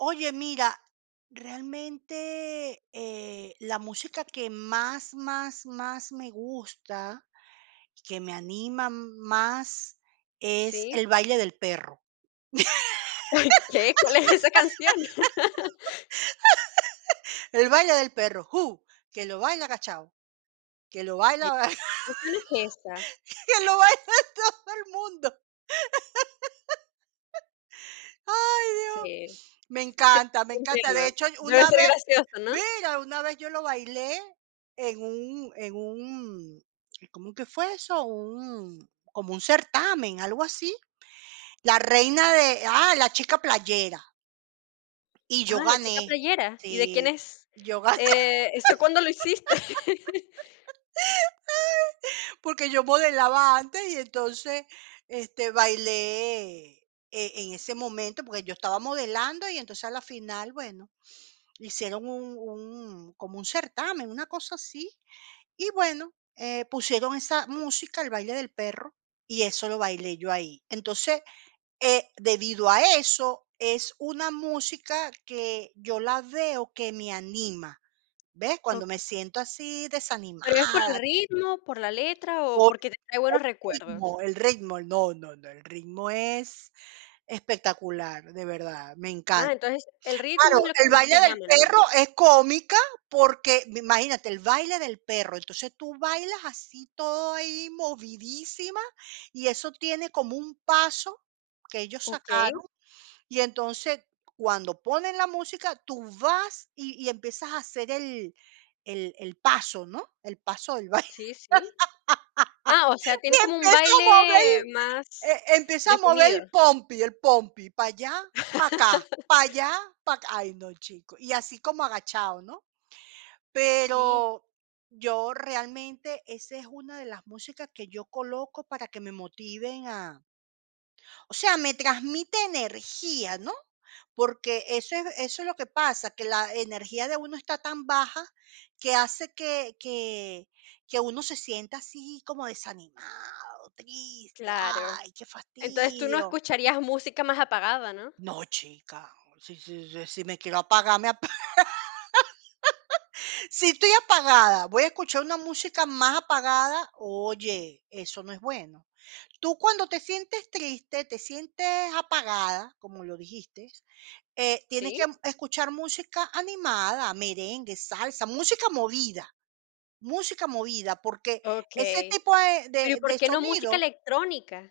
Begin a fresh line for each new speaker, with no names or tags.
Oye, mira, realmente, eh, la música que más, más, más me gusta, que me anima más, es
Sí.
el baile del perro.
¿Qué? ¿Cuál es esa canción?
El baile del perro, uh, que lo baila agachado, que lo
¿Qué
baila,
canción es esa?
que lo baila todo el mundo. Ay, dios.
Sí.
Me
Sí,
encanta, me
te
encanta.
entiendo,
De hecho y
debe
una
ser
vez,
gracioso, ¿no?
¡mira!, una vez yo lo bailé en un en un ¿cómo es que fue eso? Un, como un certamen, algo así, la reina de ah, la chica playera. Y yo
Ah, la chica
gané,
playera, ¿y de quién
sí,
es?
yo ga
Eh, ¿eso cuándo lo hiciste?
porque yo modelaba antes y entonces, este, bailé e en ese momento, porque yo estaba modelando, y entonces a la final, bueno, hicieron un un, como un certamen, una cosa así, y bueno, eh, pusieron esa música, el baile del perro, y eso lo bailé yo ahí. Entonces, eh, debido a eso, es una música que yo la veo que me anima, ¿ves? Cuando me
Okey.
siento así,
¿Pero y es por el
desanimada
ritmo, por la letra o
Por
porque te trae
el
buenos
ritmo,
recuerdos?
el ritmo. No, no, no, el ritmo es espectacular, de verdad, me
Ah,
encanta.
entonces el ritmo
Claro,
es lo que
el
más
baile
te
del
llama, ¿no?
perro es cómica porque, imagínate, el baile del perro. Entonces, tú bailas así, todo ahí, movidísima, y eso tiene como un paso que ellos
Okey.
sacaron, y entonces cuando ponen la música, tú vas y y empiezas a hacer el el el paso, ¿no? El paso del baile.
Sí, sí. Ah, o sea,
Y
tiene como un
empiezo a mover
baile
el
más
e empiezo a mover
definido.
el pompi, el pompi, para allá, para acá, para allá, para acá, ay, no, chico. Y así como agachado, ¿no?
Sí.
Pero yo realmente esa es una de las músicas que yo coloco para que me motiven a o sea, me transmite energía, ¿no? Porque eso es eso es lo que pasa, que la energía de uno está tan baja que hace que que que uno se sienta así como desanimado, triste,
Claro.
ay, qué
Entonces, tú no
fastidio.
escucharías música más apagada, ¿no?
No, chica, si si si si me quiero apagar, me apa si estoy apagada, ¿voy a escuchar una música más apagada? Oye, eso no es bueno. Tú, cuando te sientes triste, te sientes apagada, como lo dijiste, eh, tienes que
¿Sí?
escuchar música animada, merengue, salsa, música movida, música movida, porque ese
Okey.
tipo de
Pero, ¿y
de
por
de
qué no música
sonido
electrónica?